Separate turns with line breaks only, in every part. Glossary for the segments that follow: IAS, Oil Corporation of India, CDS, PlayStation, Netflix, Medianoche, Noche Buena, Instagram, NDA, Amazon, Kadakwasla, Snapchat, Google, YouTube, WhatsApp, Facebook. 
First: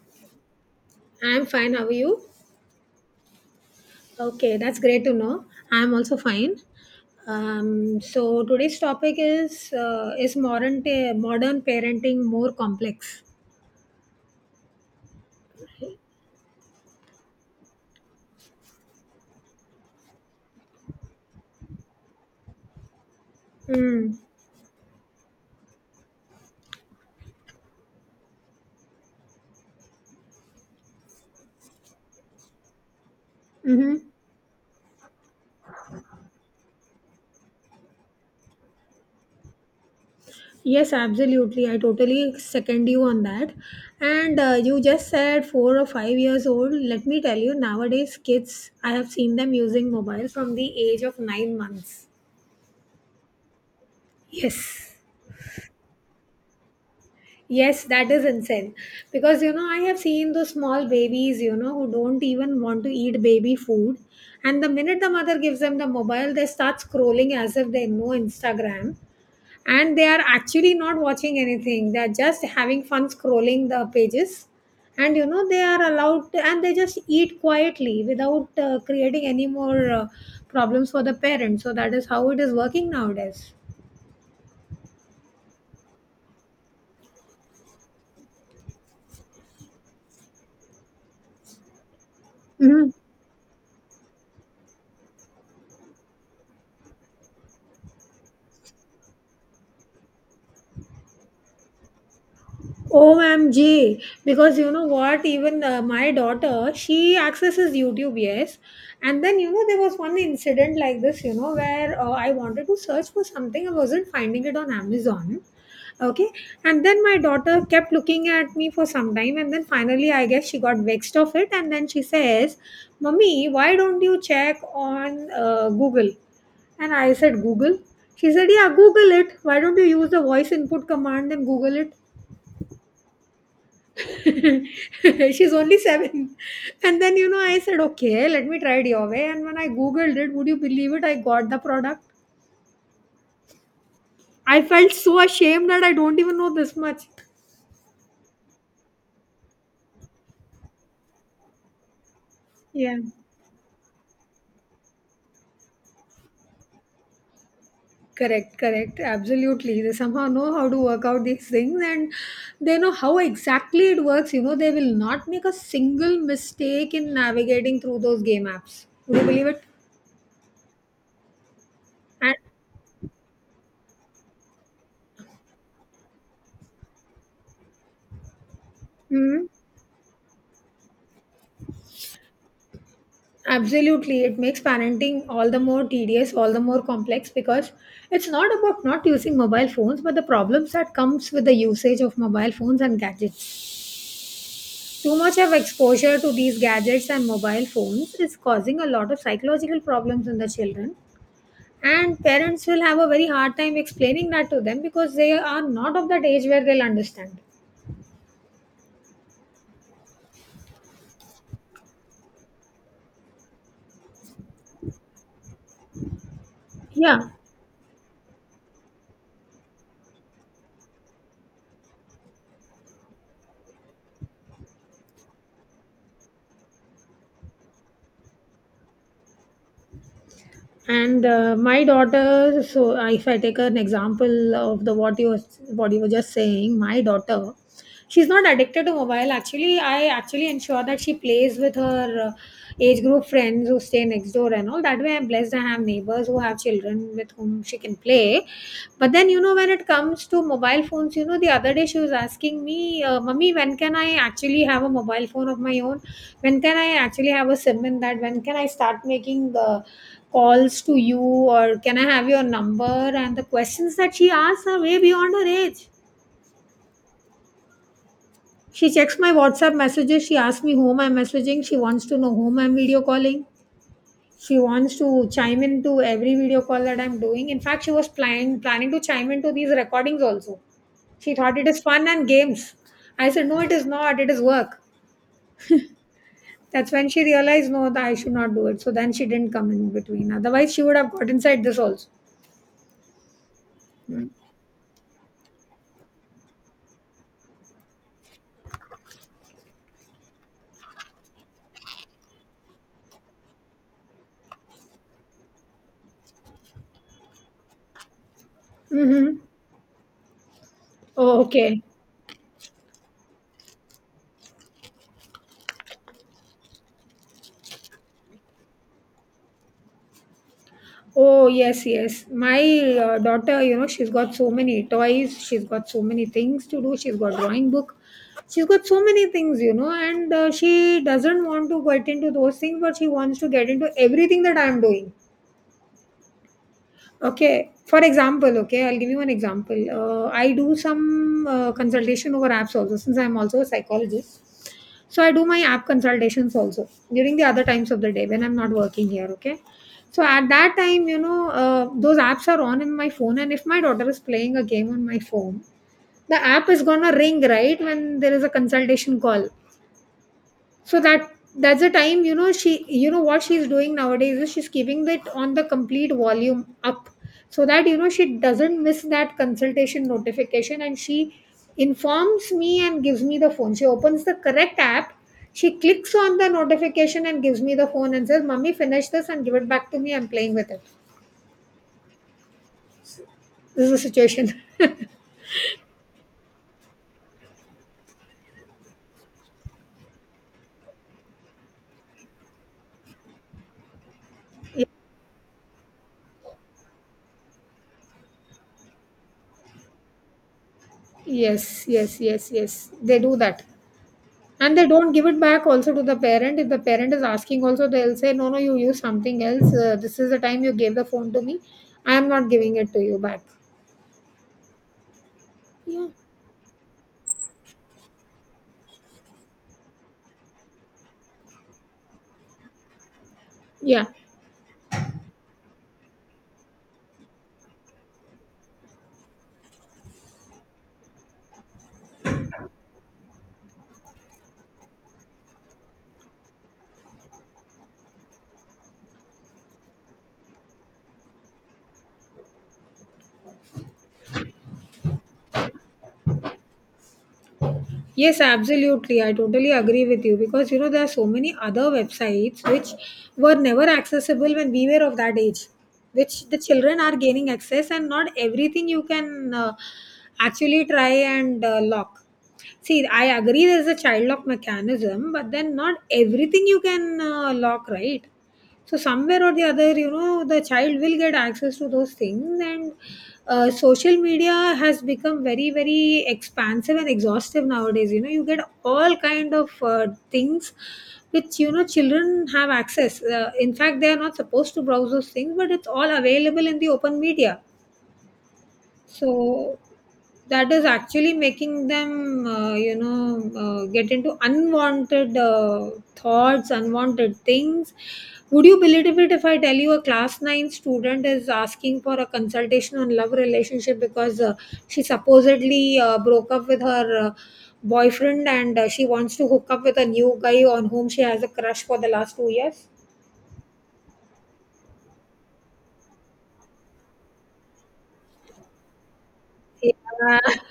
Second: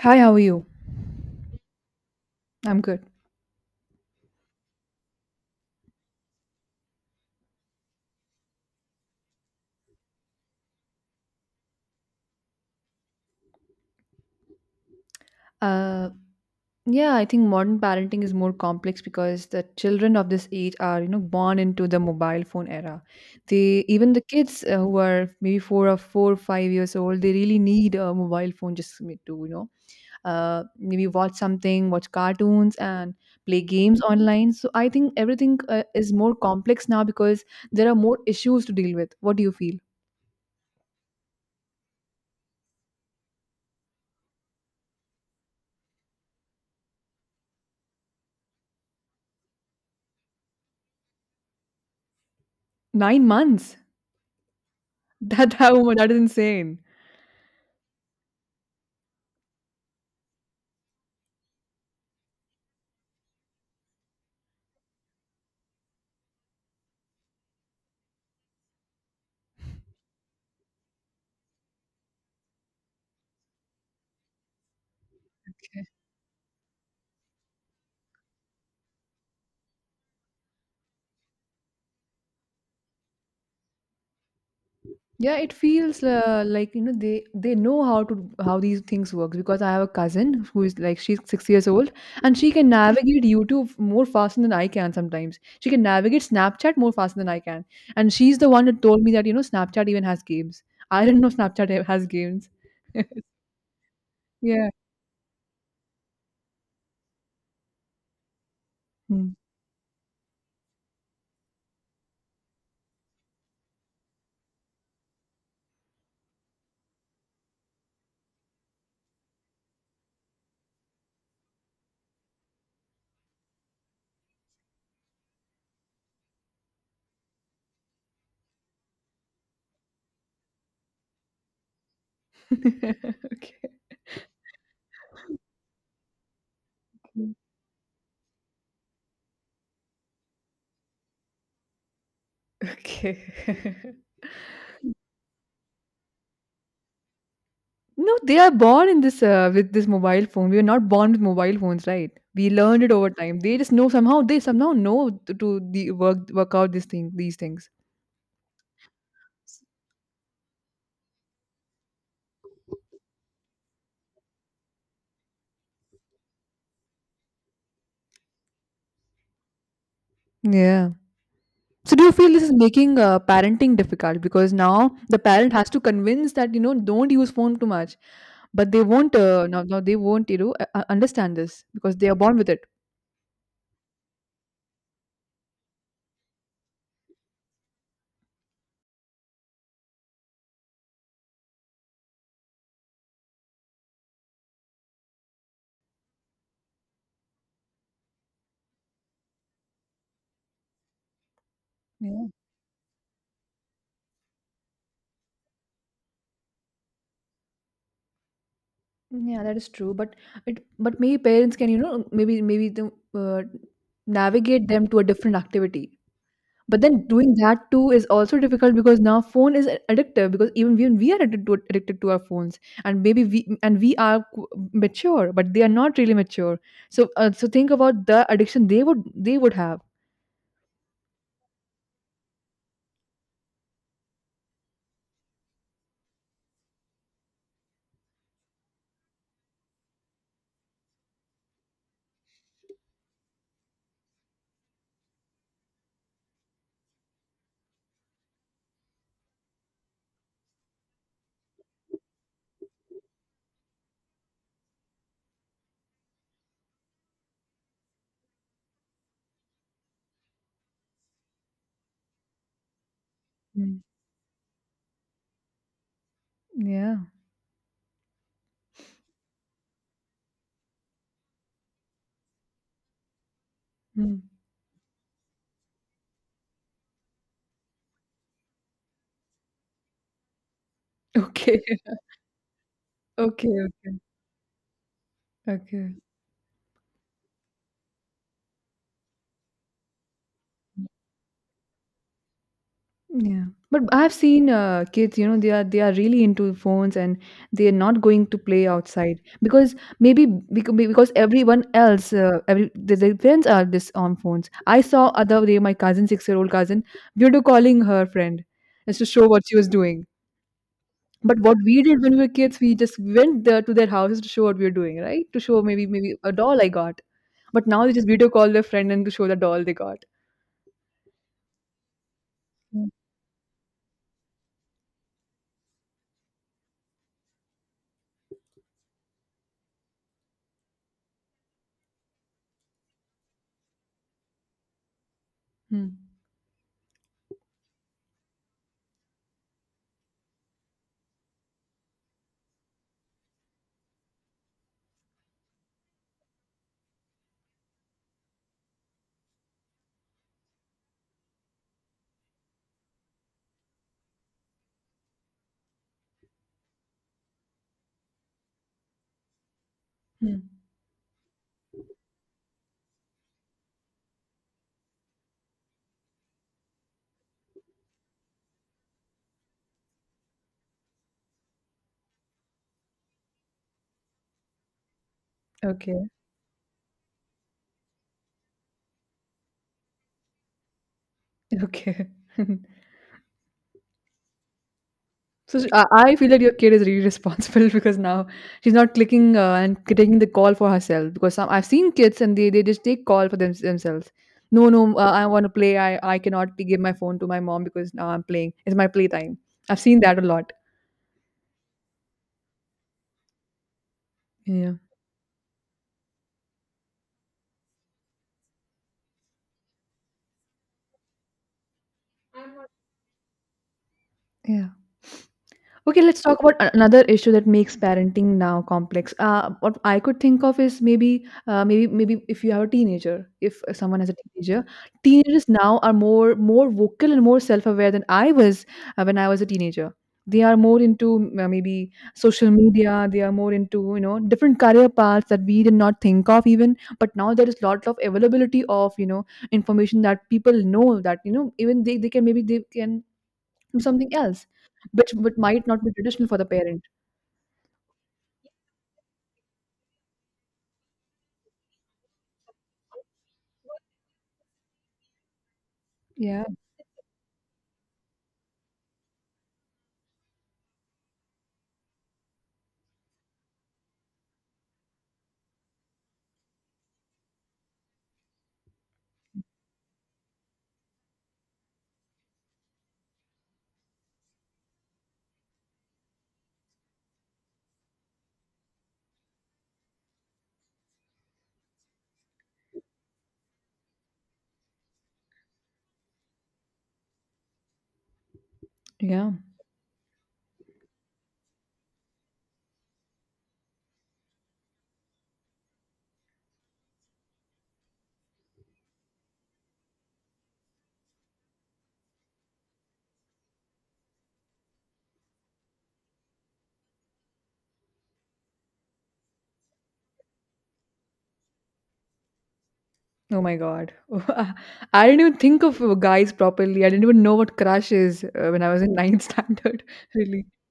Hi, how are you?
I'm fine. How are you?
I'm good.
Okay, that's great to know. I'm also fine. So today's topic is, is modern parenting more complex?
Uh, yeah, I think modern parenting is more complex because the children of this age are, you know, born into the mobile phone era. They Even
Mm.
the kids who are maybe four or five years old, they really need a mobile phone just to, maybe watch something, watch cartoons, and play games
Mm-hmm.
online. So I think everything is more complex now because there are more issues to deal with. What do you feel?
Yes, absolutely. I totally second you on that. And you just said 4 or 5 years old. Let me tell you, nowadays kids, I have seen them using mobile from the age of 9 months.
9 months?
Yes.
That how that is insane.
Yes, that is insane. Because, you know, I have seen those small babies, you know, who don't even want to eat baby food. And the minute the mother gives them the mobile, they start scrolling as if they know Instagram. And they are actually not watching anything. They're just having fun scrolling the pages. And, you know, they are allowed to, and they just eat quietly without creating any more problems for the parents. So that is how it is working nowadays.
Yeah, it feels like they know how to how these things works because I have a cousin who is like she's 6 years old and she can
Mhm.
navigate YouTube more faster than I can sometimes. She can navigate Snapchat more faster than I can, and she's the one who told me that Snapchat even has games. I didn't know Snapchat has games.
OMG, because
Yeah.
you know what, even my daughter, she accesses YouTube, yes. And
Hmm.
then, you know, there was one incident like this, you know, where I wanted to search for something, I wasn't finding it on Amazon, okay. And then my daughter kept looking at me for some time, and then finally, I guess she got vexed of it. And then she says, "Mummy, why don't you check on Google?" And I said, "Google?" She said, "Yeah, Google it. Why don't you use the voice input command and Google it?"
Okay.
She's only seven. And then, you know, I said, okay, let me try it your way. And when I Googled it, would you believe it? I got the product.
Okay.
I felt so ashamed that I don't even know this much.
No, they are born in this with this mobile phone. We were not born with mobile phones, right? We learned it
Yeah,
over time. They just know somehow. They somehow know to the work out these things.
correct. Absolutely. They somehow know how to work out these things, and they know how exactly it works. You know, they will not make a single mistake in navigating through those game apps. Would you believe it?
Yeah. So do you feel
And,
this is making parenting difficult because now the parent has to convince that don't use phone too much, but they won't.
hmm.
Now, they won't understand this because they are born with it.
Absolutely, it makes parenting all the more tedious, all the more complex because it's not about not using mobile phones, but the problems that comes with the usage of mobile phones and gadgets. Too much of exposure to these gadgets and mobile phones is causing a lot of psychological problems in the children, and
Yeah.
parents will have a very hard time explaining that to them because they are not of that age where they'll understand.
Yeah, that is true. But maybe parents can maybe navigate them to a different activity. But then
Yeah,
doing that too is also difficult because now phone is addictive because even we are addicted to our phones, and maybe we are mature but they are not really mature. So so think about the addiction they would have.
and my daughter, so if I take an example of the what you were just saying, my daughter, she's not addicted to mobile. Actually, I actually ensure that she plays with her age group friends who stay next door, and all that way I'm blessed, I have neighbors who have children with whom she can play. But then, you know, when it comes to mobile phones, you know, the other day she was asking me, mummy, when can I actually have a mobile phone of my own? When can I actually have a sim in that? When can I start making the calls to you, or can I have your number? And the
Mm.
questions that she asks are way beyond her age.
Yeah.
She checks my WhatsApp messages. She asks me whom I'm messaging. She wants to know whom I'm video calling.
Mm.
She wants to chime into every video call that I'm doing. In fact, she was planning to chime into these recordings also. She thought
Okay.
it is fun and games. I
Okay.
said, no, it is
Okay.
not. It is work.
Okay.
That's when she realized, no, that I should not do it. So then she didn't come in between. Otherwise, she would have got inside this also.
Yeah, but I've seen kids, they are really into phones and they are not going to play outside because maybe because everyone else, every the their friends are this on phones. I saw other day my cousin, 6 year old cousin, video calling her friend just to show
Mm-hmm.
what she was doing. But
Oh,
what we
okay.
did when we were kids, we just went there to their houses to show what we were doing, right? To show maybe a doll I got. But now they just video call their friend and to show the doll they got.
Oh, yes, yes. My
Mm.
daughter, you know, she's got so many toys, she's got so many things to do, she's got drawing book, she's got so many things, you know, and she doesn't want to get into those things, but she wants to get into everything that I'm doing.
Hmm.
Okay. For example, okay, I'll give you an example. I do some consultation over apps also, since I'm also a psychologist. So I do my app consultations also during the other times of the day when I'm not working here. Okay. So at that time, you know, those apps are on in my phone, and if my daughter is playing a game on my phone, the app is gonna ring right when there is a consultation call.
Hmm.
So that's the time, you know, she, you know what she's doing nowadays is she's keeping it on the complete volume up so that, you know, she doesn't miss that consultation notification, and she informs me and gives me the phone. She opens the correct app, she
Okay.
clicks on the notification and gives me the phone and says, "Mummy, finish this and give it back to me. I'm playing with it."
Okay.
This is the situation.
So I feel that your kid is really responsible because now she's not clicking taking the call for herself. Because I've seen kids and they just take call for themselves. No, no, I want to play. I cannot give my phone to my mom because now I'm playing. It's my playtime. I've seen that a lot.
Yes, yes, yes, yes. They do that.
Yeah.
And they don't give it back also to the parent. If the parent is asking also, they'll say, no, no, you use something else. This is the time you gave the phone to me. I am not giving it to you back.
Yeah. Okay,
Yeah.
let's talk about another issue that makes parenting now complex. What I could think of is maybe if you have a teenager, if someone
Yeah.
has a teenager, teenagers now are more vocal and more self-aware than I was when I was a teenager. They are more into maybe social media. They are more into different career paths that we did not think of even. But now there is lot of availability of information that people know that even they can to something else, which might not be traditional for the parent.
Yes, absolutely. I totally agree with you, because you know there are so many other websites which were never accessible when we were of that age,
Yeah,
which the children are gaining access, and not everything you can actually try and lock. See, I agree there's a child lock mechanism, but then not everything you can lock, right? So somewhere or the other, you know, the child will get access to those things, and social media has become very, very expansive and exhaustive nowadays. You know, you get all kind of things which, you know, children have access. In fact, they are not supposed to browse those things, but it's all available in the open media,
yeah.
so that is actually making them, you know, get into unwanted thoughts, unwanted things. Would you believe it if I tell you a class 9 student is asking for a consultation on love relationship because she supposedly broke up with her boyfriend, and she wants to hook up with a new guy on whom she has a crush for the last 2 years?
Oh my God. I didn't even think of guys properly. I didn't even know what crush is when I was in ninth standard,
Yeah.
really.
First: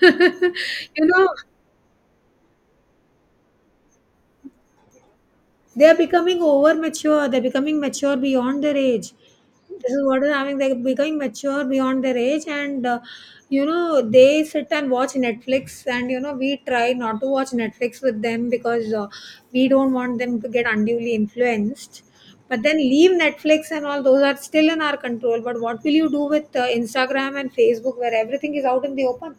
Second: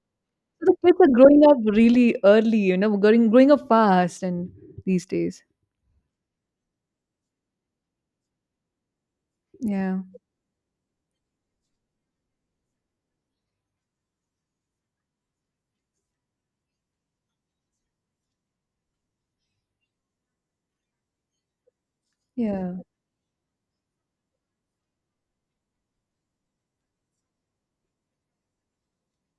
So the kids
You
are
know,
growing up really early, you know, growing up fast and these days.
they are becoming over mature. They're becoming mature beyond their age. This
Yeah,
is what is having. They're becoming mature beyond their age, and you know they sit and watch Netflix. And you know we try not to watch Netflix with them because we don't want them to get unduly influenced. But then
yeah.
leave Netflix and all those are still in our control. But what will you do with Instagram and Facebook, where everything is out in the open?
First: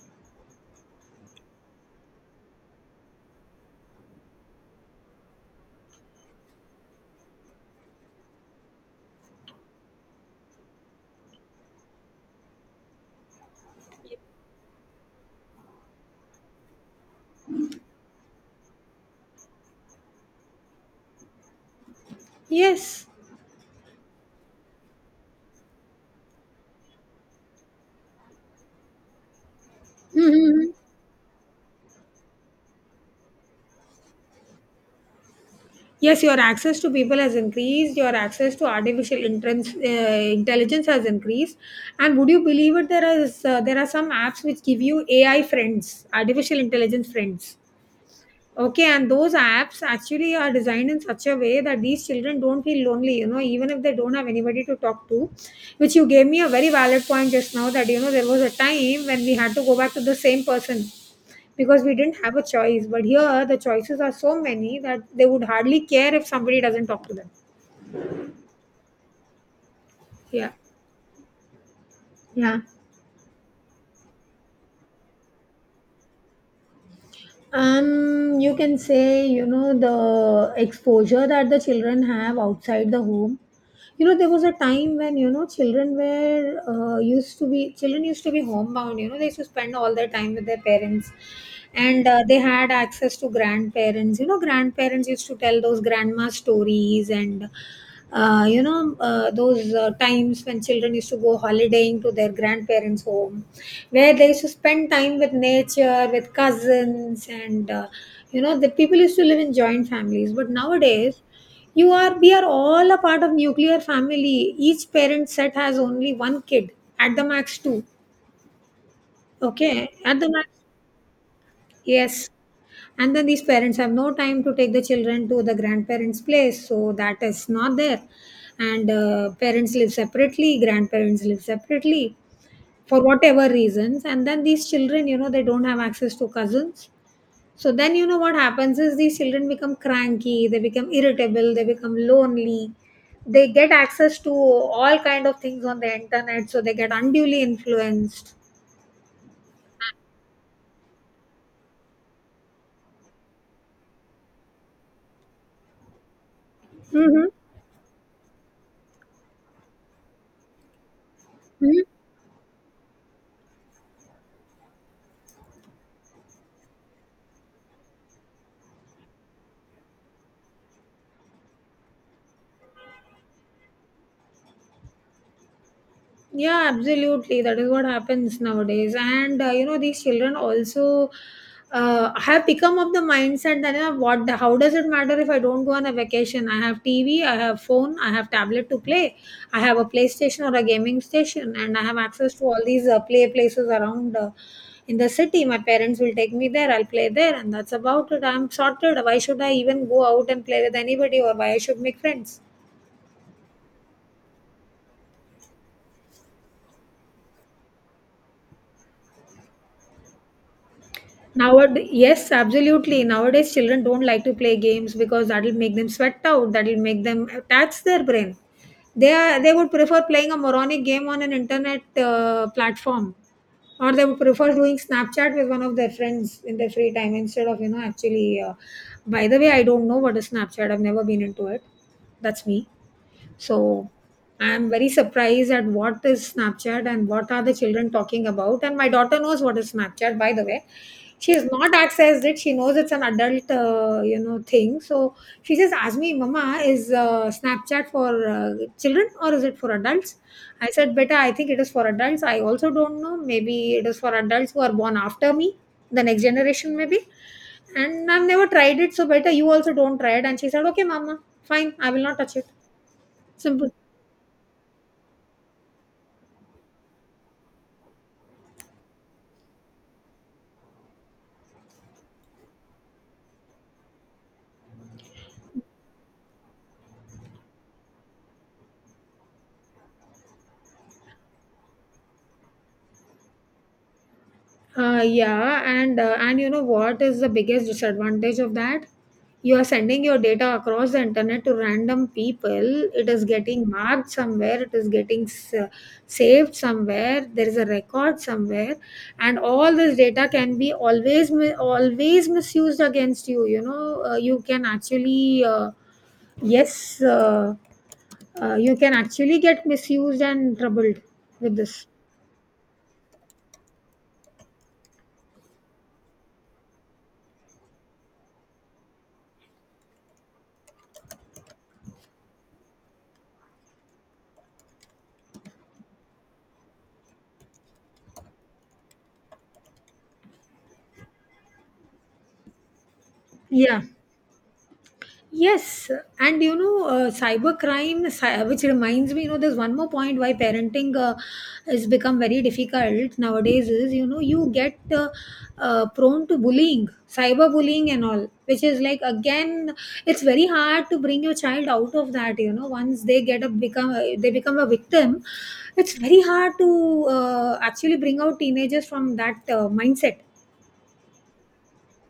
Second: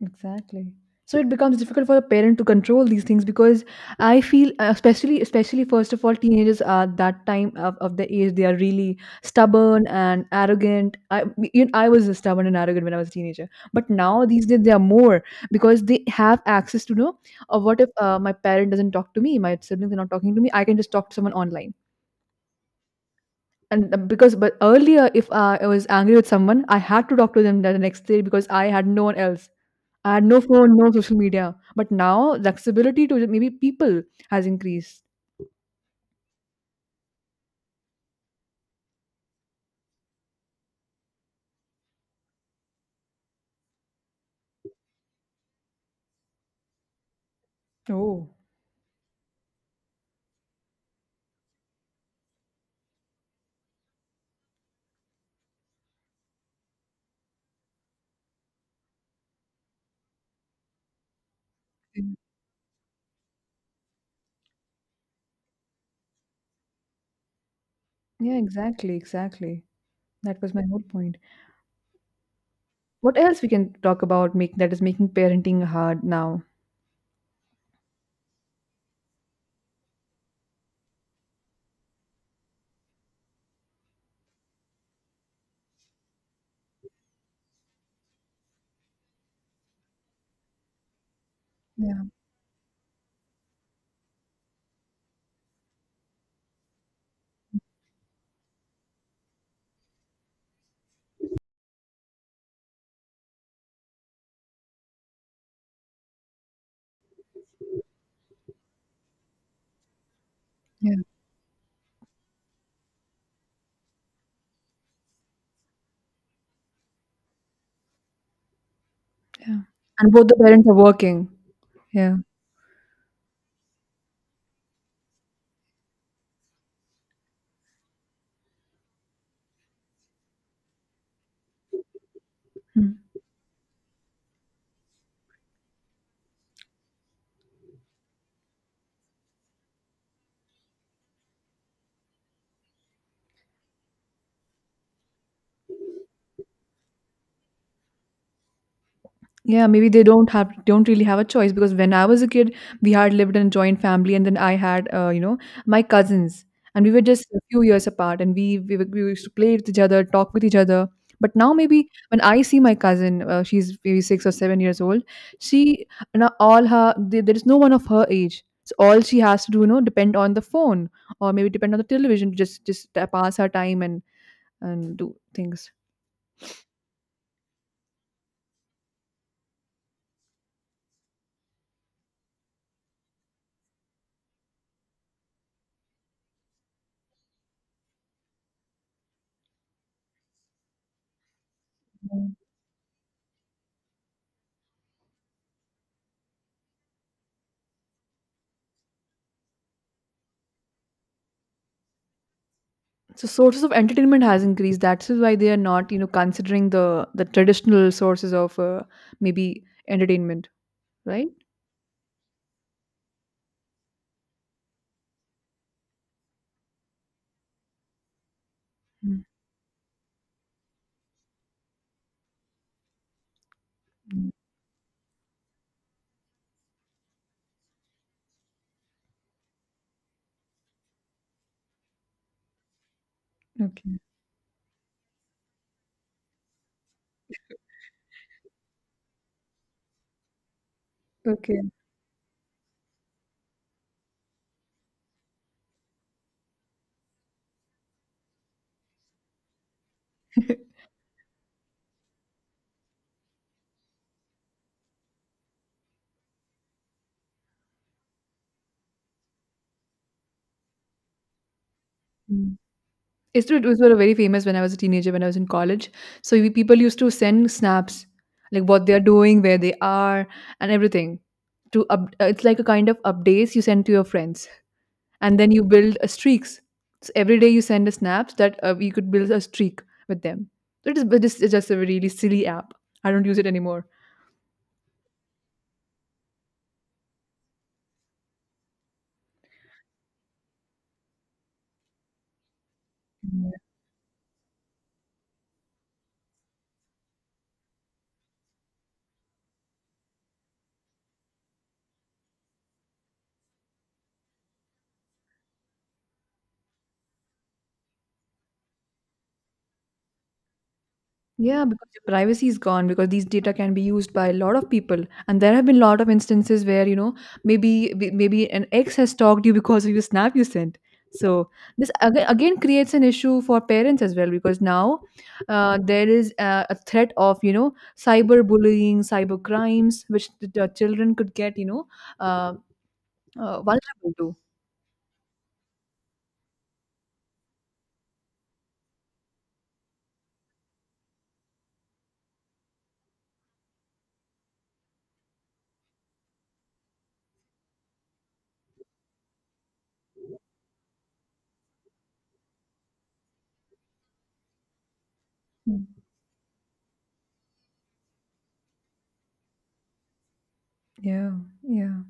Exactly. So it becomes difficult for the parent to control these things because I feel, especially first of all, teenagers are that time of the age they are really stubborn and arrogant. I was stubborn and arrogant when I was a teenager, but now these days they are more because they have access to know. Or what if my parent doesn't talk to me, my siblings are not talking to me? I can just talk to someone online.
Yes.
And uh, because but earlier, if I was angry with someone I had to talk to them the next day because I had no one else. I had no
Hmm.
phone, no social media. But now the accessibility to maybe people has increased.
Yes, your access to people has increased, your access to artificial entrance, intelligence has increased. And would you believe it, there are some apps which give you AI friends, artificial intelligence friends.
Oh.
Okay, and those apps actually are designed in such a way that these children don't feel lonely, you know, even if they don't have anybody to talk to. Which you gave me a very valid point just now that, you know, there was a time when we had to go back to the same person because we
Mm.
didn't have a choice. But here, the choices are so many that they would hardly care if somebody doesn't talk to them.
Yeah, exactly, exactly. That
Yeah.
was my whole point.
Yeah.
What else we can talk about make that is making parenting hard now?
You can say, you know, the exposure that the children have outside the home. You know there was a time when, you know, children used to be homebound, you know, they used to spend all their time with their parents,
Yeah,
and they had access to grandparents, you know, grandparents used to tell those grandma stories, and you know those times when children used to go holidaying to their grandparents home, where they used to spend time with nature, with cousins, and you know the people used to live in joint families. But
yeah,
nowadays we are all a part of nuclear family. Each parent set has only one kid, at the max two.
yeah.
Okay,
And
at
both
the
the
max,
parents are working. Yeah.
yes. And then these parents have no time to take the children to the grandparents' place, so that is not there. And parents live separately, grandparents live separately
Hmm.
for whatever reasons. And then these children, you know, they don't have access to cousins. So then, you know, what happens is these children become cranky, they become irritable, they become lonely. They get access to all kind of things on the internet, so they get unduly influenced.
Yeah, maybe they don't really have a choice because when I was a kid, we had lived in a joint family, and then I had my cousins, and we were just
Mm-hmm.
a few years apart, and we used to play with each other, talk with each other. But now maybe when I see my cousin, she's maybe 6 or 7 years old. She now all her There is no one of her age, so all she has to do depend on the phone or maybe depend on the television to just pass her time and do things.
Yeah, absolutely. That is what happens nowadays. And these children also have become of the mindset that how does it matter if I don't go on a vacation? I have TV, I have phone, I have tablet to play, I have a PlayStation or a gaming station, and I have access to all these play places around. In the city, my parents will take me there. I'll play there, and that's about it. I'm sorted. Why should I even go out and play with anybody, or why I should make friends?
So sources of entertainment has increased. That's why they are not, considering the traditional sources of maybe entertainment, right?
Nowadays, yes, absolutely. Nowadays, children don't like to play games because that'll make them sweat out. That'll make them tax their brain.
Mm,
They would prefer playing a moronic game on an internet platform, or they would
mm.
prefer doing Snapchat with one of their friends in their free time instead of actually. By the way, I don't know what is Snapchat. I've never been into it. That's me. So
Okay.
I'm very surprised at what is Snapchat and what are the children talking about. And my daughter knows what is Snapchat, by the way. She has
Okay.
not accessed it. She knows it's an adult, thing. So she just asked me, "Mama, is Snapchat for children or is it for adults?" I said, "Beta, I think it is for adults. I also don't know. Maybe it is for adults who are born after me, the next generation, maybe. And I've never tried it, so beta, you also don't try it." And she said, "Okay, Mama, fine. I will not touch it.
Mm. It's true. It
Simple."
was were very famous when I was a teenager, when I was in college. So people used to send snaps, like what they are doing, where they are, and everything. It's like a kind of updates you send to your friends. And then you build a streaks. So every day you send a snaps that you could build a streak with them. So it is, but it's just a really silly app. I don't use it anymore.
Yeah, and you know what is the biggest disadvantage of that? You are sending your data across the internet to random people. It is getting marked somewhere. It is getting saved somewhere. There is a record somewhere, and all this data can be always always misused against you. You know, you can actually yes, uh, you can actually get misused and troubled with
Yeah,
this.
because your privacy is gone because these data can be used by a lot of people, and there have been a lot of instances where maybe an ex has stalked you because of your snap you sent. So this again creates an issue for parents as well because now there is a threat of cyber bullying, cyber crimes, which the children could get uh,
Yeah.
vulnerable to.
Yes, and you know, cybercrime, which reminds me, you know, there's one more point why parenting has become very difficult nowadays is, you know, you get prone to bullying, cyberbullying and all, which is like, again, it's very hard to bring your child out of that, you know, once they they become a victim, it's very hard to actually bring out teenagers from that mindset.
Yeah, yeah.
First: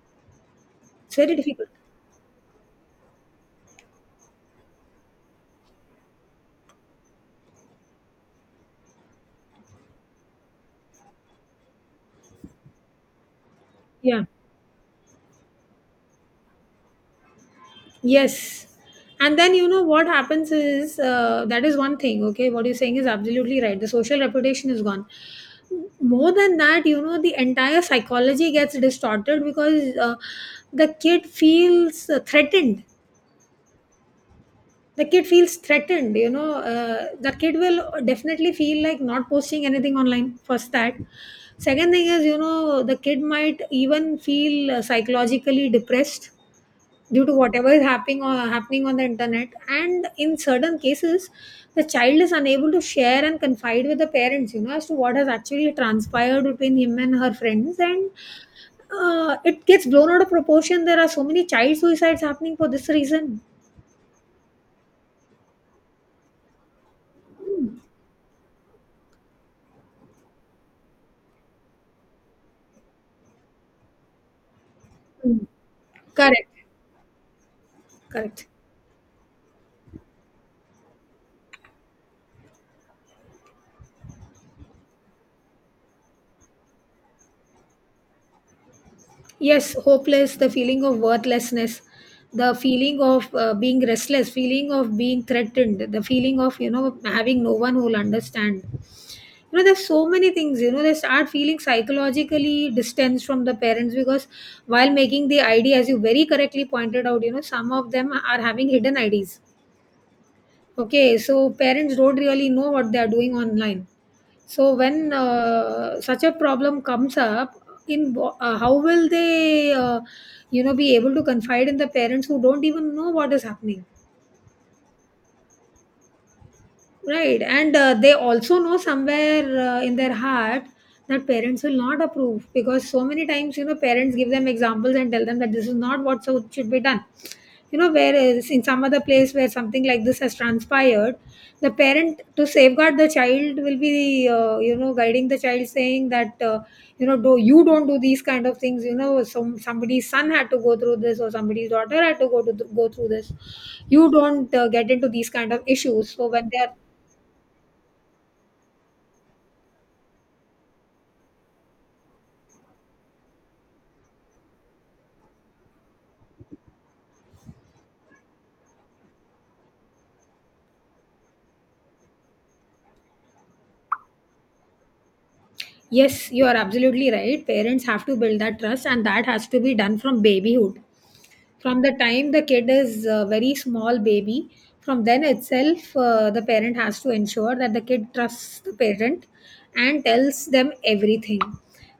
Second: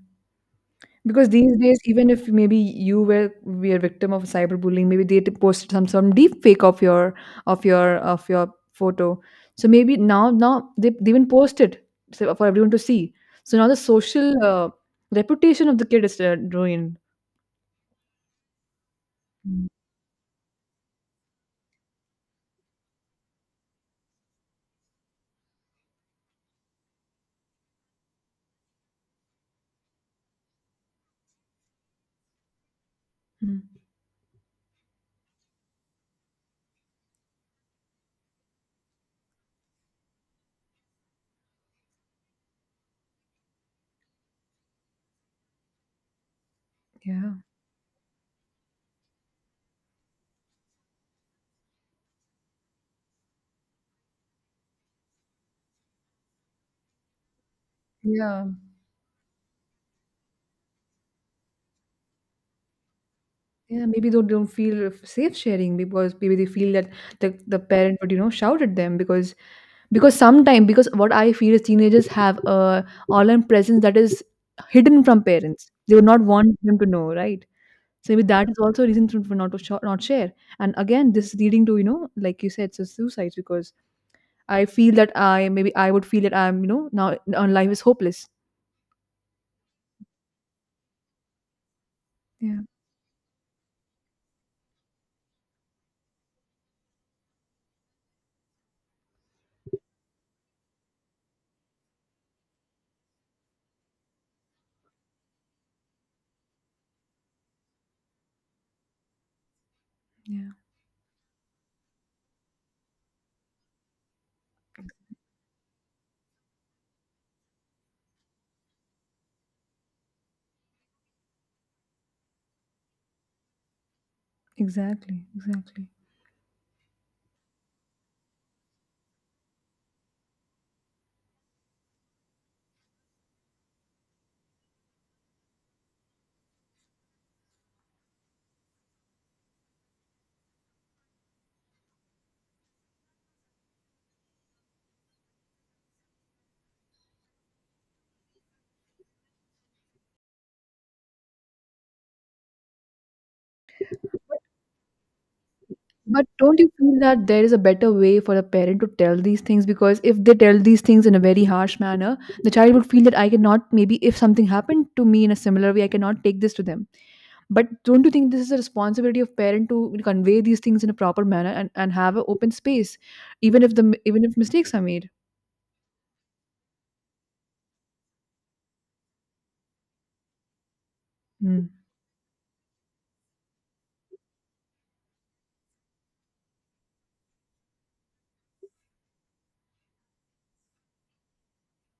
It's
Because
very
these
difficult.
days, even if maybe you were victim of cyberbullying, maybe they posted some deep fake of your of your of your photo. So maybe now they even post it so for everyone to see. So now the
Yeah.
social reputation of the kid is ruined.
Yes. And then
Mm.
you know what happens is that is one thing, okay? What you're saying is absolutely right. The social reputation is gone. More than that, you know, the entire psychology gets distorted because the kid feels threatened.
Mm.
The kid feels threatened, you know. The kid will definitely feel like not posting anything online, first that. Second thing is, you know, the kid might even feel psychologically depressed due
Yeah.
to whatever is happening or happening on the internet, and in certain cases the child is unable to share and confide with the parents, you know, as to what has actually transpired between him and her friends, and
Yeah.
it gets blown out of proportion. There are so many child suicides happening for this reason.
Yeah, maybe they don't feel safe sharing because maybe they feel that the parent would, shout at them because sometimes because what I feel is teenagers have a online presence that is hidden from
Mm.
parents. They would not
Correct.
want them to know, right? So maybe
Correct.
that is also a reason for not not share. And again, this is leading to like you said, so suicides because I feel that I maybe I would feel that I'm you know now life is hopeless.
Yes, hopeless, the feeling of worthlessness, the
Yeah,
feeling of being restless, feeling of being threatened, the feeling of, you know, having no one who will understand. You know, there's so many things, you know, they start feeling psychologically distanced from the parents because while making the id, as you very correctly pointed out, you know, some of them are having hidden ids,
yeah,
okay? So parents don't really know what they are doing online. So when such a problem comes up, how will they you know be able to confide in the parents who don't even know what is happening.
exactly, exactly.
Right, and they also know somewhere in their heart that parents will not approve because so many times, you know, parents give them examples and tell them that this is not what so should be done. You know, whereas in some other place where something like this has transpired, the parent to safeguard the child will be, guiding the child saying that, you know, do you don't do these kind of things. You know, somebody's son had to go through this, or somebody's daughter had to go through this. You don't get into these kind of issues.
But
So when
don't
they
you
are...
feel that there is a better way for a parent to tell these things? Because if they tell these things in a very harsh manner, the child would feel that I cannot, maybe if something happened to me in a similar way, I cannot take this to them. But don't you think this is a responsibility of parent to convey these things in a proper manner and have an open space, even if the even if mistakes are made?
Yes, you are absolutely right. Parents have to build that trust, and that has to be done from babyhood.
Mm.
From the time the kid is a very small baby, from then itself, the parent has to ensure that the kid trusts the parent and tells them everything.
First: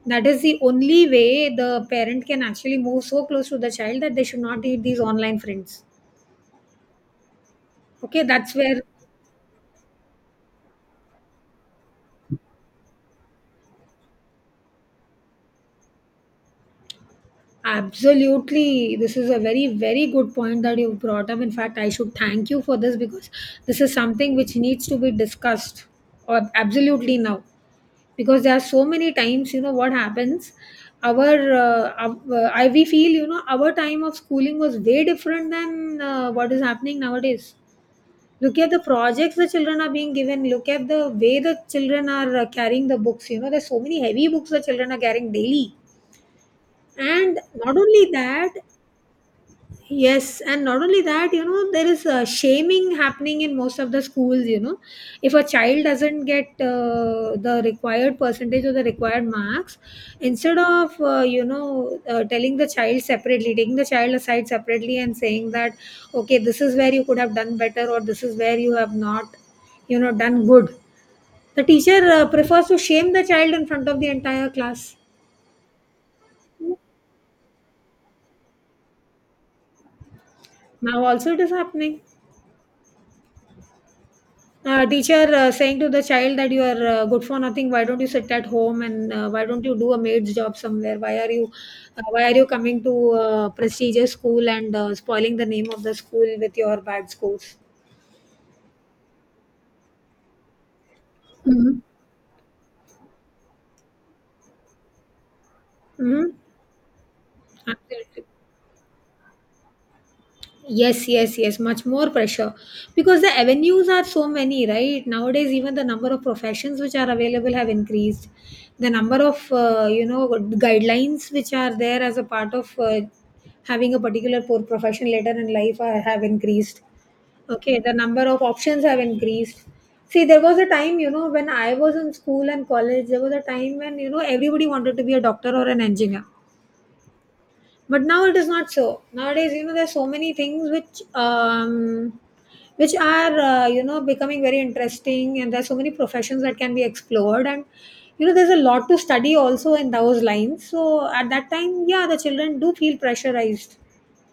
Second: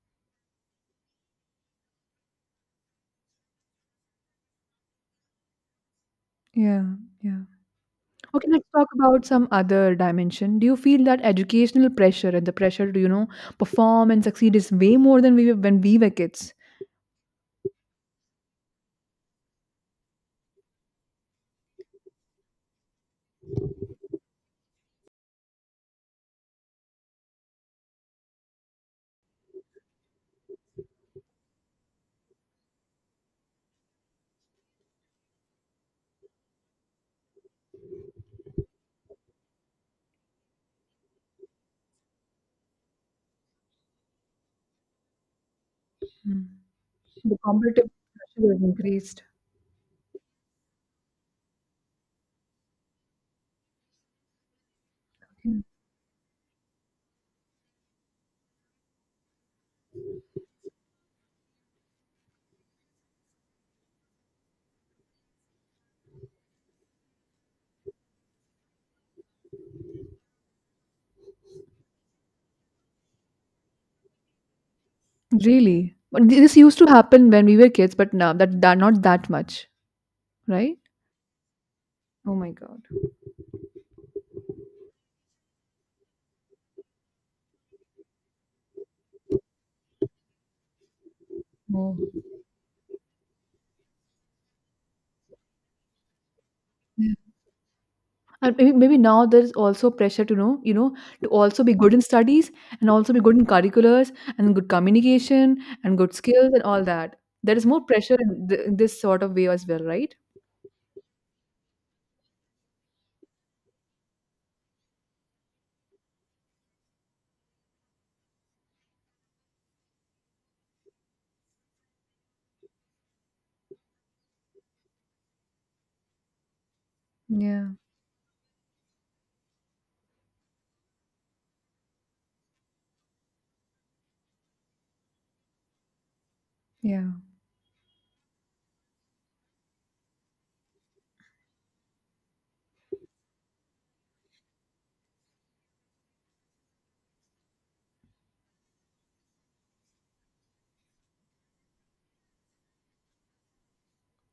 That is the only way the parent can actually move so close to the child that they should not need these online friends.
Yeah, yeah.
Okay,
Okay,
that's
let's
where...
talk about some other dimension. Do you feel that educational pressure and the pressure to perform and succeed is way more than we were when we were kids?
Absolutely. This is a very, very good point that you've brought up. In fact, I should thank you for this because this is something which needs to be discussed absolutely now. Because there are so many times, you know, what happens, our, uh, we feel, you know, our time of schooling was way different than what is happening nowadays. Look at the projects the children are being given. Look at the way the children are carrying the books. You know, there's so many heavy books the children are carrying daily.
The
And not
competitive
only
pressure
that...
has increased.
Yes, and not only that, you know, there is shaming happening in most of the schools. You know, if a
Mm.
child doesn't get the required percentage or the required marks, instead of telling the child separately, taking the child aside separately, and saying that, okay, this is where you could have done better, or this is where you have not, you know, done good. The teacher prefers to shame the child in front of the entire class.
Really? But this used to happen when we were kids, but now that not that much, right?
Now also it is happening.
Oh my God.
Teacher saying to the child that you are good for nothing, why don't you sit at home, and why don't you do a maid's job somewhere? Why are you
Oh.
why are you coming to prestigious school and spoiling the name of the school with your bad
Yeah.
scores?
And maybe now there's also pressure to know, to also be
Mhm.
good in studies and also be good in curriculars and good communication and good
Mm-hmm.
skills and all that. There is more pressure
Absolutely.
in this sort of way as well, right?
Yes, yes, yes, much more pressure because the avenues are so many, right? Nowadays, even the number of professions which are available have increased. The number of, guidelines which are there as a part of having a particular profession later in life are, have increased.
Yeah,
Okay, the number of options have increased. See, there was a time, you know, when I was in school and college, there was a time when, you know, everybody wanted to be a doctor or an engineer,
yeah.
but now it is not so. Nowadays, you know, there's so many things which are you know becoming very interesting, and there's so many professions that can be explored, and you know there's a lot to study also in those lines, so at that time, yeah, the children do feel pressurized.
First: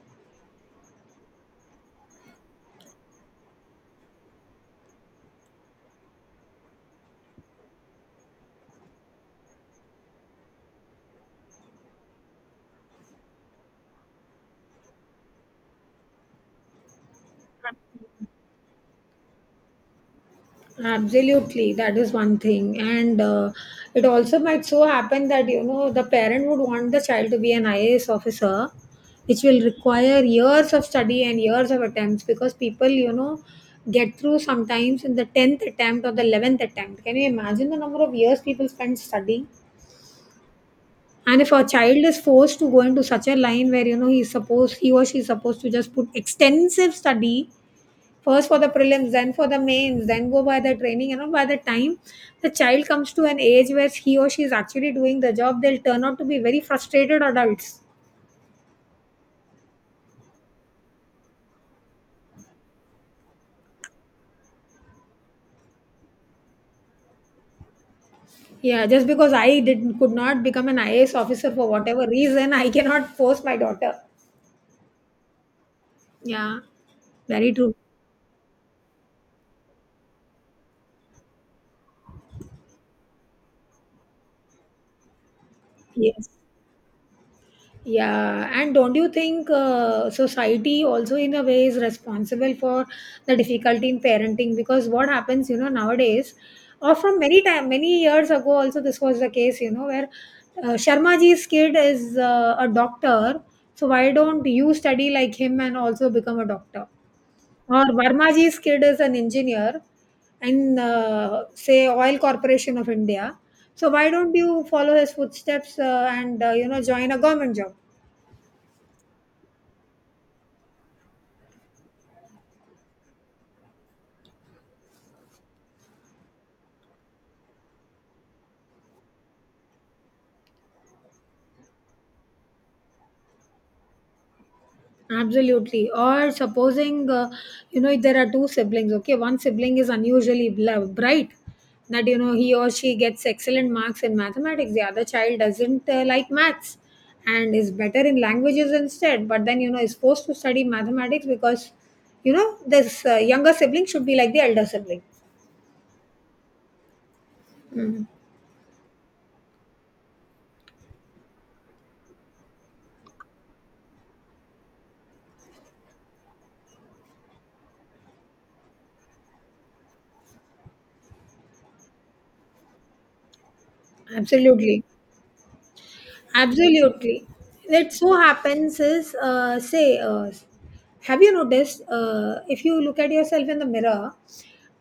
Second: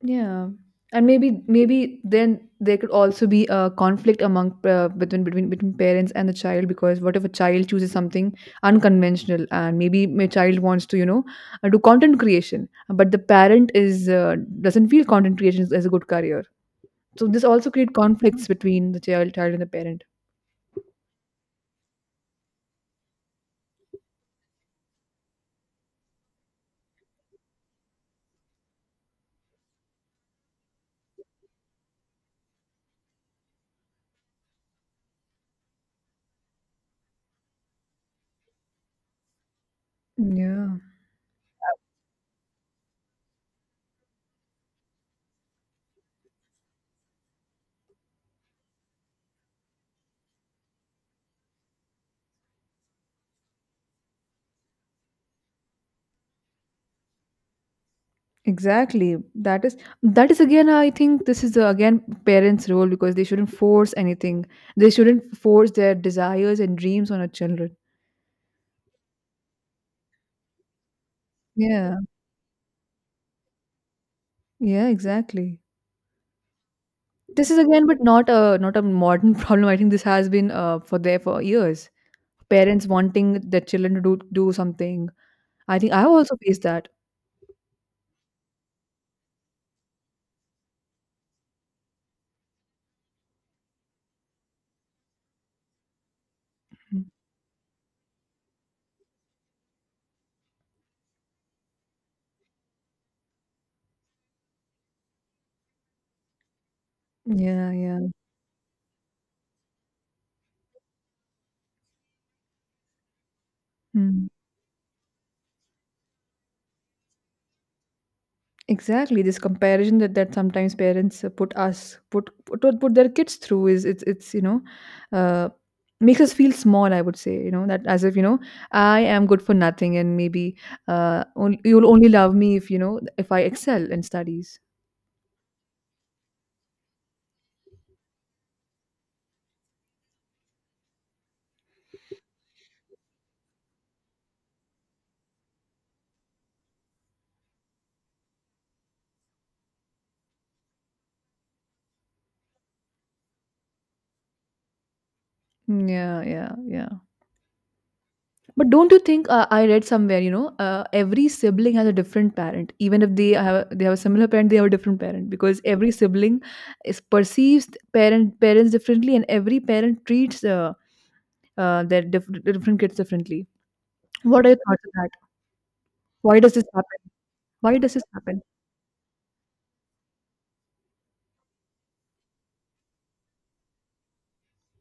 Yeah, and maybe then there could also be a conflict among between parents and the child. Because what if a child chooses something unconventional and maybe my child wants to do content creation, but the parent is doesn't feel content creation is a good career, so this also create conflicts between the child and the parent.
Absolutely, that is one thing, and it also might so happen that you know the parent would want the child to be an IAS officer, which will require years of study and years of attempts because people you know get through sometimes in the tenth attempt or the eleventh attempt. Can you imagine the number of years people spend studying?
Yeah.
And if a child is forced to go into such a line where you know he's supposed, he or she is supposed to just put extensive study, first for the prelims, then for the mains, then go by the training. You know, by the time the child comes to an age where he or she is actually doing the job, they'll turn out to be very frustrated adults.
Exactly. That is again, I think this is again parents' role, because they shouldn't force anything. They shouldn't force their desires and dreams on our children.
Yeah, just because I did could not become an IAS officer for
Yeah.
whatever reason, I cannot force my daughter.
Yeah, exactly.
Yeah,
This
very
is
true.
again, but not a not a modern problem. I think this has been for there for years. Parents wanting their children to do something. I think I have
Yes.
also faced that.
Yeah, and don't you think society also in a way is responsible for the difficulty in parenting? Because what happens, you know, nowadays, or
Mm.
from many time, many years ago, also this was the case, you know, where Sharmaji's kid is a doctor, so why don't you study like him and also become a doctor?
Yeah,
Or
yeah.
Varmaji's kid is an engineer, and say Oil Corporation of India, so why don't you follow his footsteps and you know join a government job?
Exactly, this comparison that sometimes parents put us put, put put their kids through, is it's you know, uh, makes us feel small. I would say, you know, that as if, you know, I am good for nothing, and maybe you'll only love me, if you know, if I excel in studies.
Absolutely. Or supposing, if there are two siblings, okay, one sibling is unusually bright, that, you know, he or she gets excellent marks in mathematics, the other child doesn't like maths and is better in languages instead, but then, is forced to study mathematics because, you know, this younger sibling should be like the elder sibling.
Mm, yeah, yeah, yeah. But don't you think, I read somewhere, you know, every sibling has a different parent. Even if they they have a similar parent, they have a different parent, because every sibling is perceives parents differently, and every parent treats their different kids differently. What are your
Absolutely.
thoughts on that? Why does this happen?
Absolutely.
Why does
It
this
so
happen?
happens is, uh, say, uh, Have you noticed, if you look at yourself in the mirror,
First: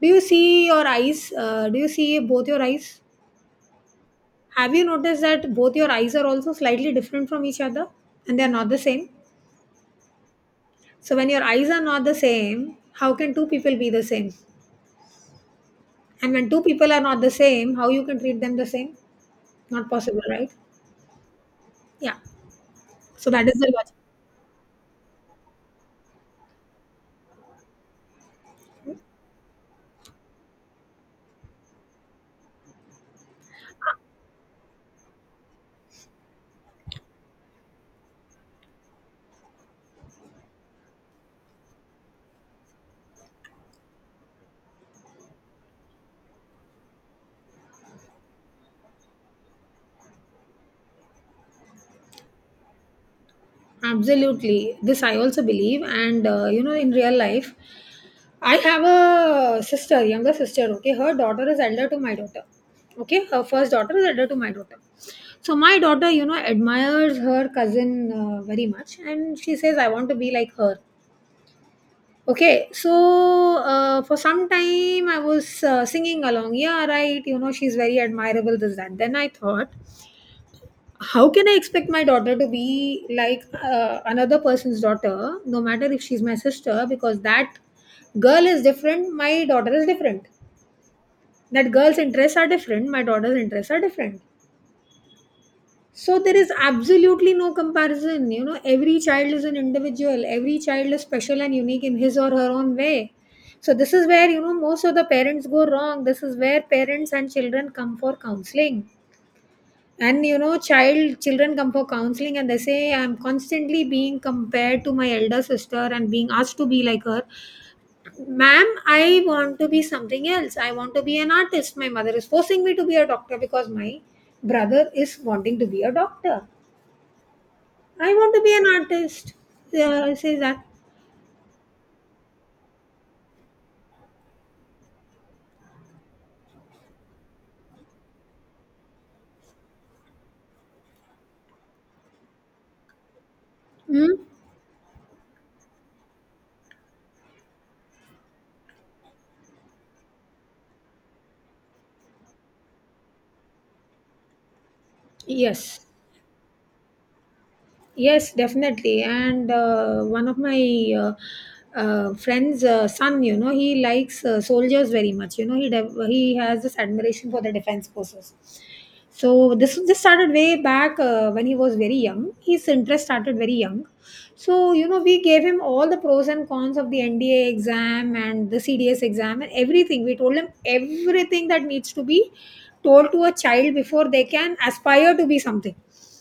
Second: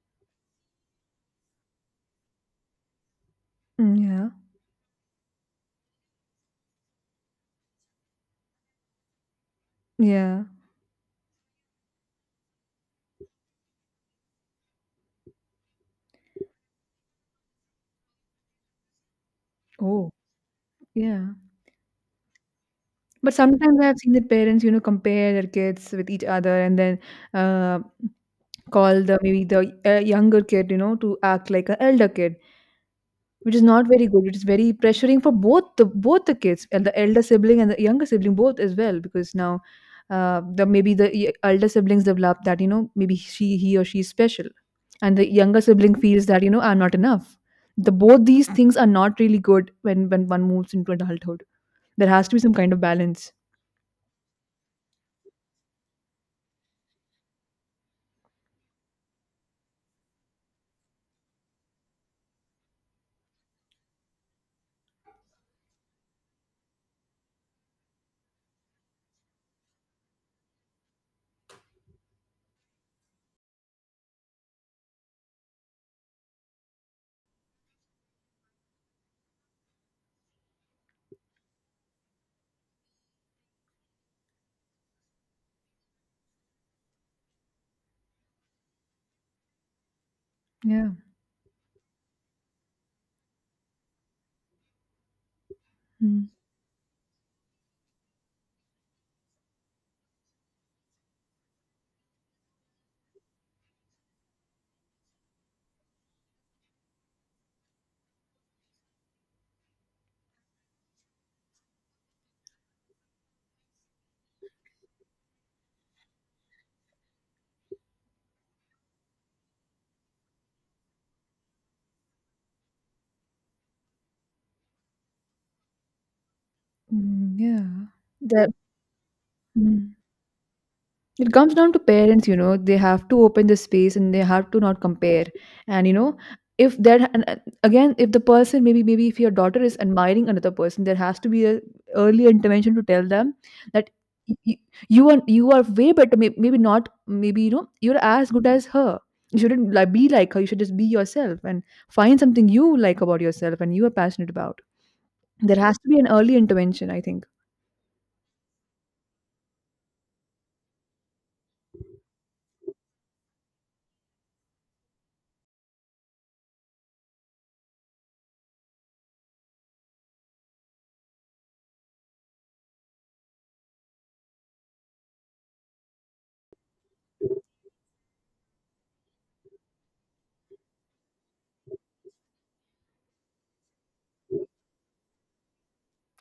do you see your eyes? Do you see both your eyes?
Mm, yeah.
Have you noticed that both your eyes are also slightly different from each other and they're not the same?
Yeah.
So, when your eyes are not the same, how can two people be the same? And when two people are not the same, how you can treat them the same? Not
Oh,
possible, right?
yeah.
Yeah. So,
But
that is the
sometimes
logic.
I've seen that parents, you know, compare their kids with each other, and then uh, call the maybe the younger kid, you know, to act like an elder kid. Which is not very good. It is very pressuring for both the kids, and the elder sibling and the younger sibling both, as well, because now the maybe the elder siblings develop that, you know, maybe she he or she is special, and the younger sibling feels that, you know, I'm not enough. The both these things are not really good when one moves into adulthood. There has to be some kind of balance.
Absolutely. This I also believe. And, you know, in real life, I have a sister, younger sister, okay? Her daughter is elder to my daughter. Okay? Her first daughter is elder to my daughter. So my daughter, you know, admires her cousin very much. And she says, I want to be like her. Okay, so for some time I was singing along. Yeah, right. You know, she's very admirable, this, that. Then I thought, how can I expect my daughter to be like another person's daughter, no matter if she's my sister, because that girl is different, my daughter is different.
Yeah.
That girl's interests are different, my daughter's interests are different. So
Mm.
there is absolutely no comparison. You know, every child is an individual, every child is special and unique in his or her own way. So this is where, you know, most of the parents go wrong. This is where parents and children come for counseling. And you know, children come for counseling and they say, I'm constantly being compared to my elder sister and being asked to be like her. Ma'am, I want to be something else. I want to be an artist. My mother is forcing me to be a doctor because my brother is wanting to be a doctor.
Mm, yeah.
I want to
That.
be an artist.
Mm-hmm.
Say that.
It comes down to parents, you know, they have to open the space and they have to not compare. And, you know, if that, and again, if the person, maybe if your daughter is admiring another person, there has to be a early intervention to tell them that
Hmm?
y- y- you are way better, maybe not, maybe, you know, you're as good as her. You shouldn't, like, be like her. You should just be yourself and find something you like about yourself and you are passionate about. There has
Yes.
to be an early intervention, I think.
Yes, definitely. And one of my friend's son, you know, he likes soldiers very much. You know, he has this admiration for the defense forces. So this started way back when he was very young. His interest started very young. So you know, we gave him all the pros and cons of the NDA exam and the CDS exam and everything. We told him everything that needs to be told to a child before they can aspire to be something.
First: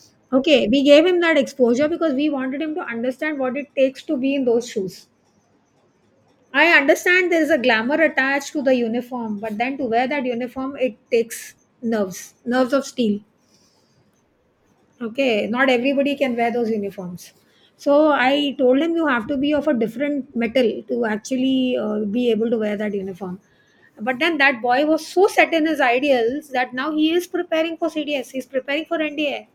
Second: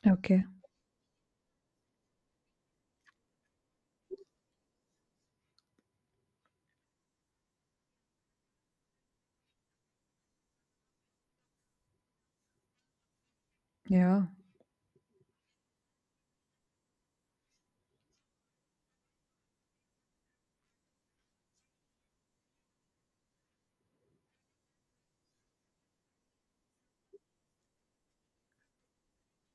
Okay.
Okay, we gave him that exposure because we wanted him to understand what it takes to be in those shoes. I understand there is a glamour attached to the uniform, but then to wear that uniform, it takes nerves, nerves of steel.
Yeah.
Okay, not everybody can wear those uniforms. So I told him you have to be of a different metal to actually be able to wear that uniform. But then that boy was so set in his ideals that now he is preparing for CDS, he's preparing for NDA,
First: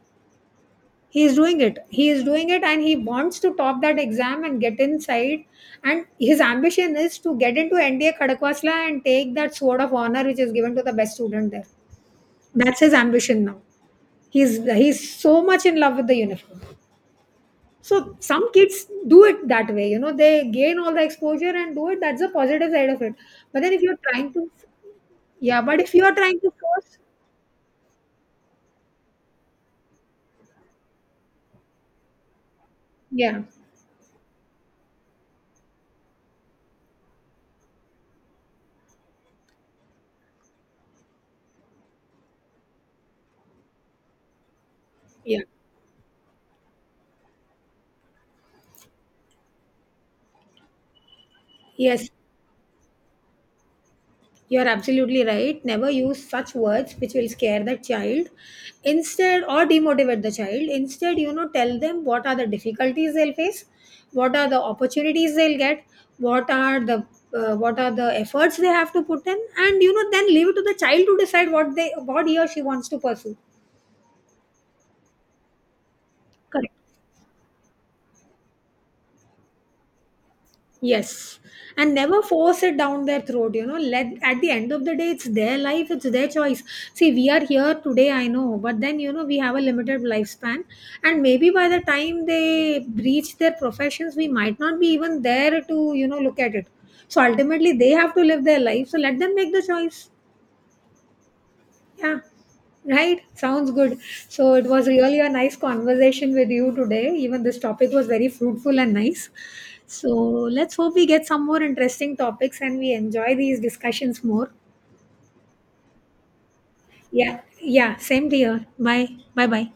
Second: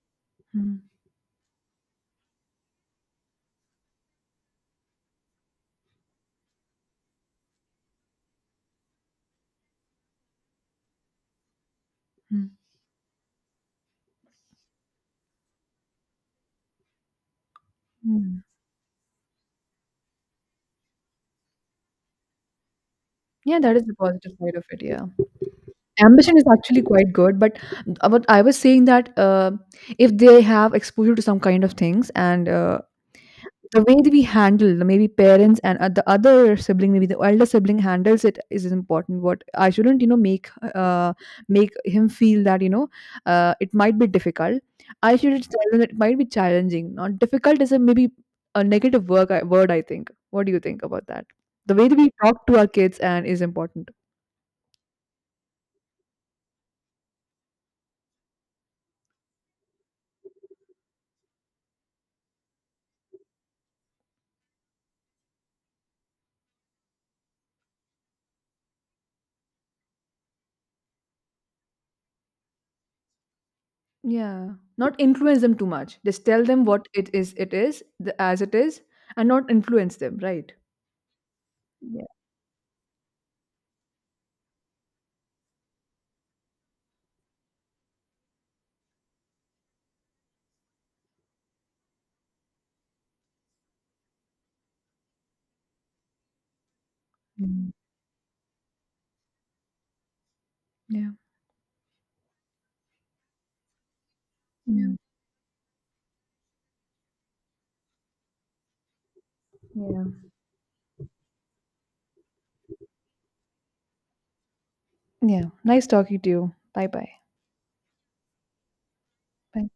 Mm-hmm.
he is doing it and he wants to top that exam and get inside, and his ambition is to get into NDA Kadakwasla and take that sword of honor, which is given to the best student there. That's his ambition now. he's he's so much in love with the uniform. So
Mm-hmm.
some kids do it that way, you know, they gain all the exposure and do it. That's the positive side of it.
Yeah,
But then
that
if
is the
you're
positive
trying to
side of it. Yeah,
Yeah, but if you are
ambition
trying
is
to
actually
force.
quite good, but I was saying that if they have exposure to some kind of things, and
yeah
the way that we handle, maybe parents and the other sibling, maybe the elder sibling handles it, is important. What I shouldn't, you know, make make him feel that, you know, it might be difficult. I
yeah.
should tell him that it might be challenging. Not difficult is a maybe a negative word. Word, I think. What do you think about that? The way that
Yes,
we talk to our kids and is important.
you are absolutely right. Never use such words which will scare the child instead or demotivate the child. Instead, you know, tell them what are the difficulties they'll face, what are the opportunities they'll get, what are the what are the efforts they have to put in, and you know, then leave it to the child to decide what he or she wants to pursue.
Yeah, not influence them too much. Just tell them what it is the, as it is, and not influence them, right?
Yes, and
Yeah.
never force it down their throat. You know, let at the end of the day, it's their life, it's their choice. See, we are here today, I know, but then you know, we have a limited lifespan, and maybe by the time they reach their professions, we might not be even there to, you know, look at it. So
Mm.
ultimately, they have to live their life. So let them make the choice.
Yeah.
Yeah, right. Sounds good. So it was
Mm.
really a nice conversation with you today. Even this topic was very fruitful and nice.
Yeah.
So let's hope we get some more interesting topics and we enjoy these discussions more.
Yeah. Nice talking to you. Bye bye.
Yeah, yeah, same to you. Bye. Bye bye.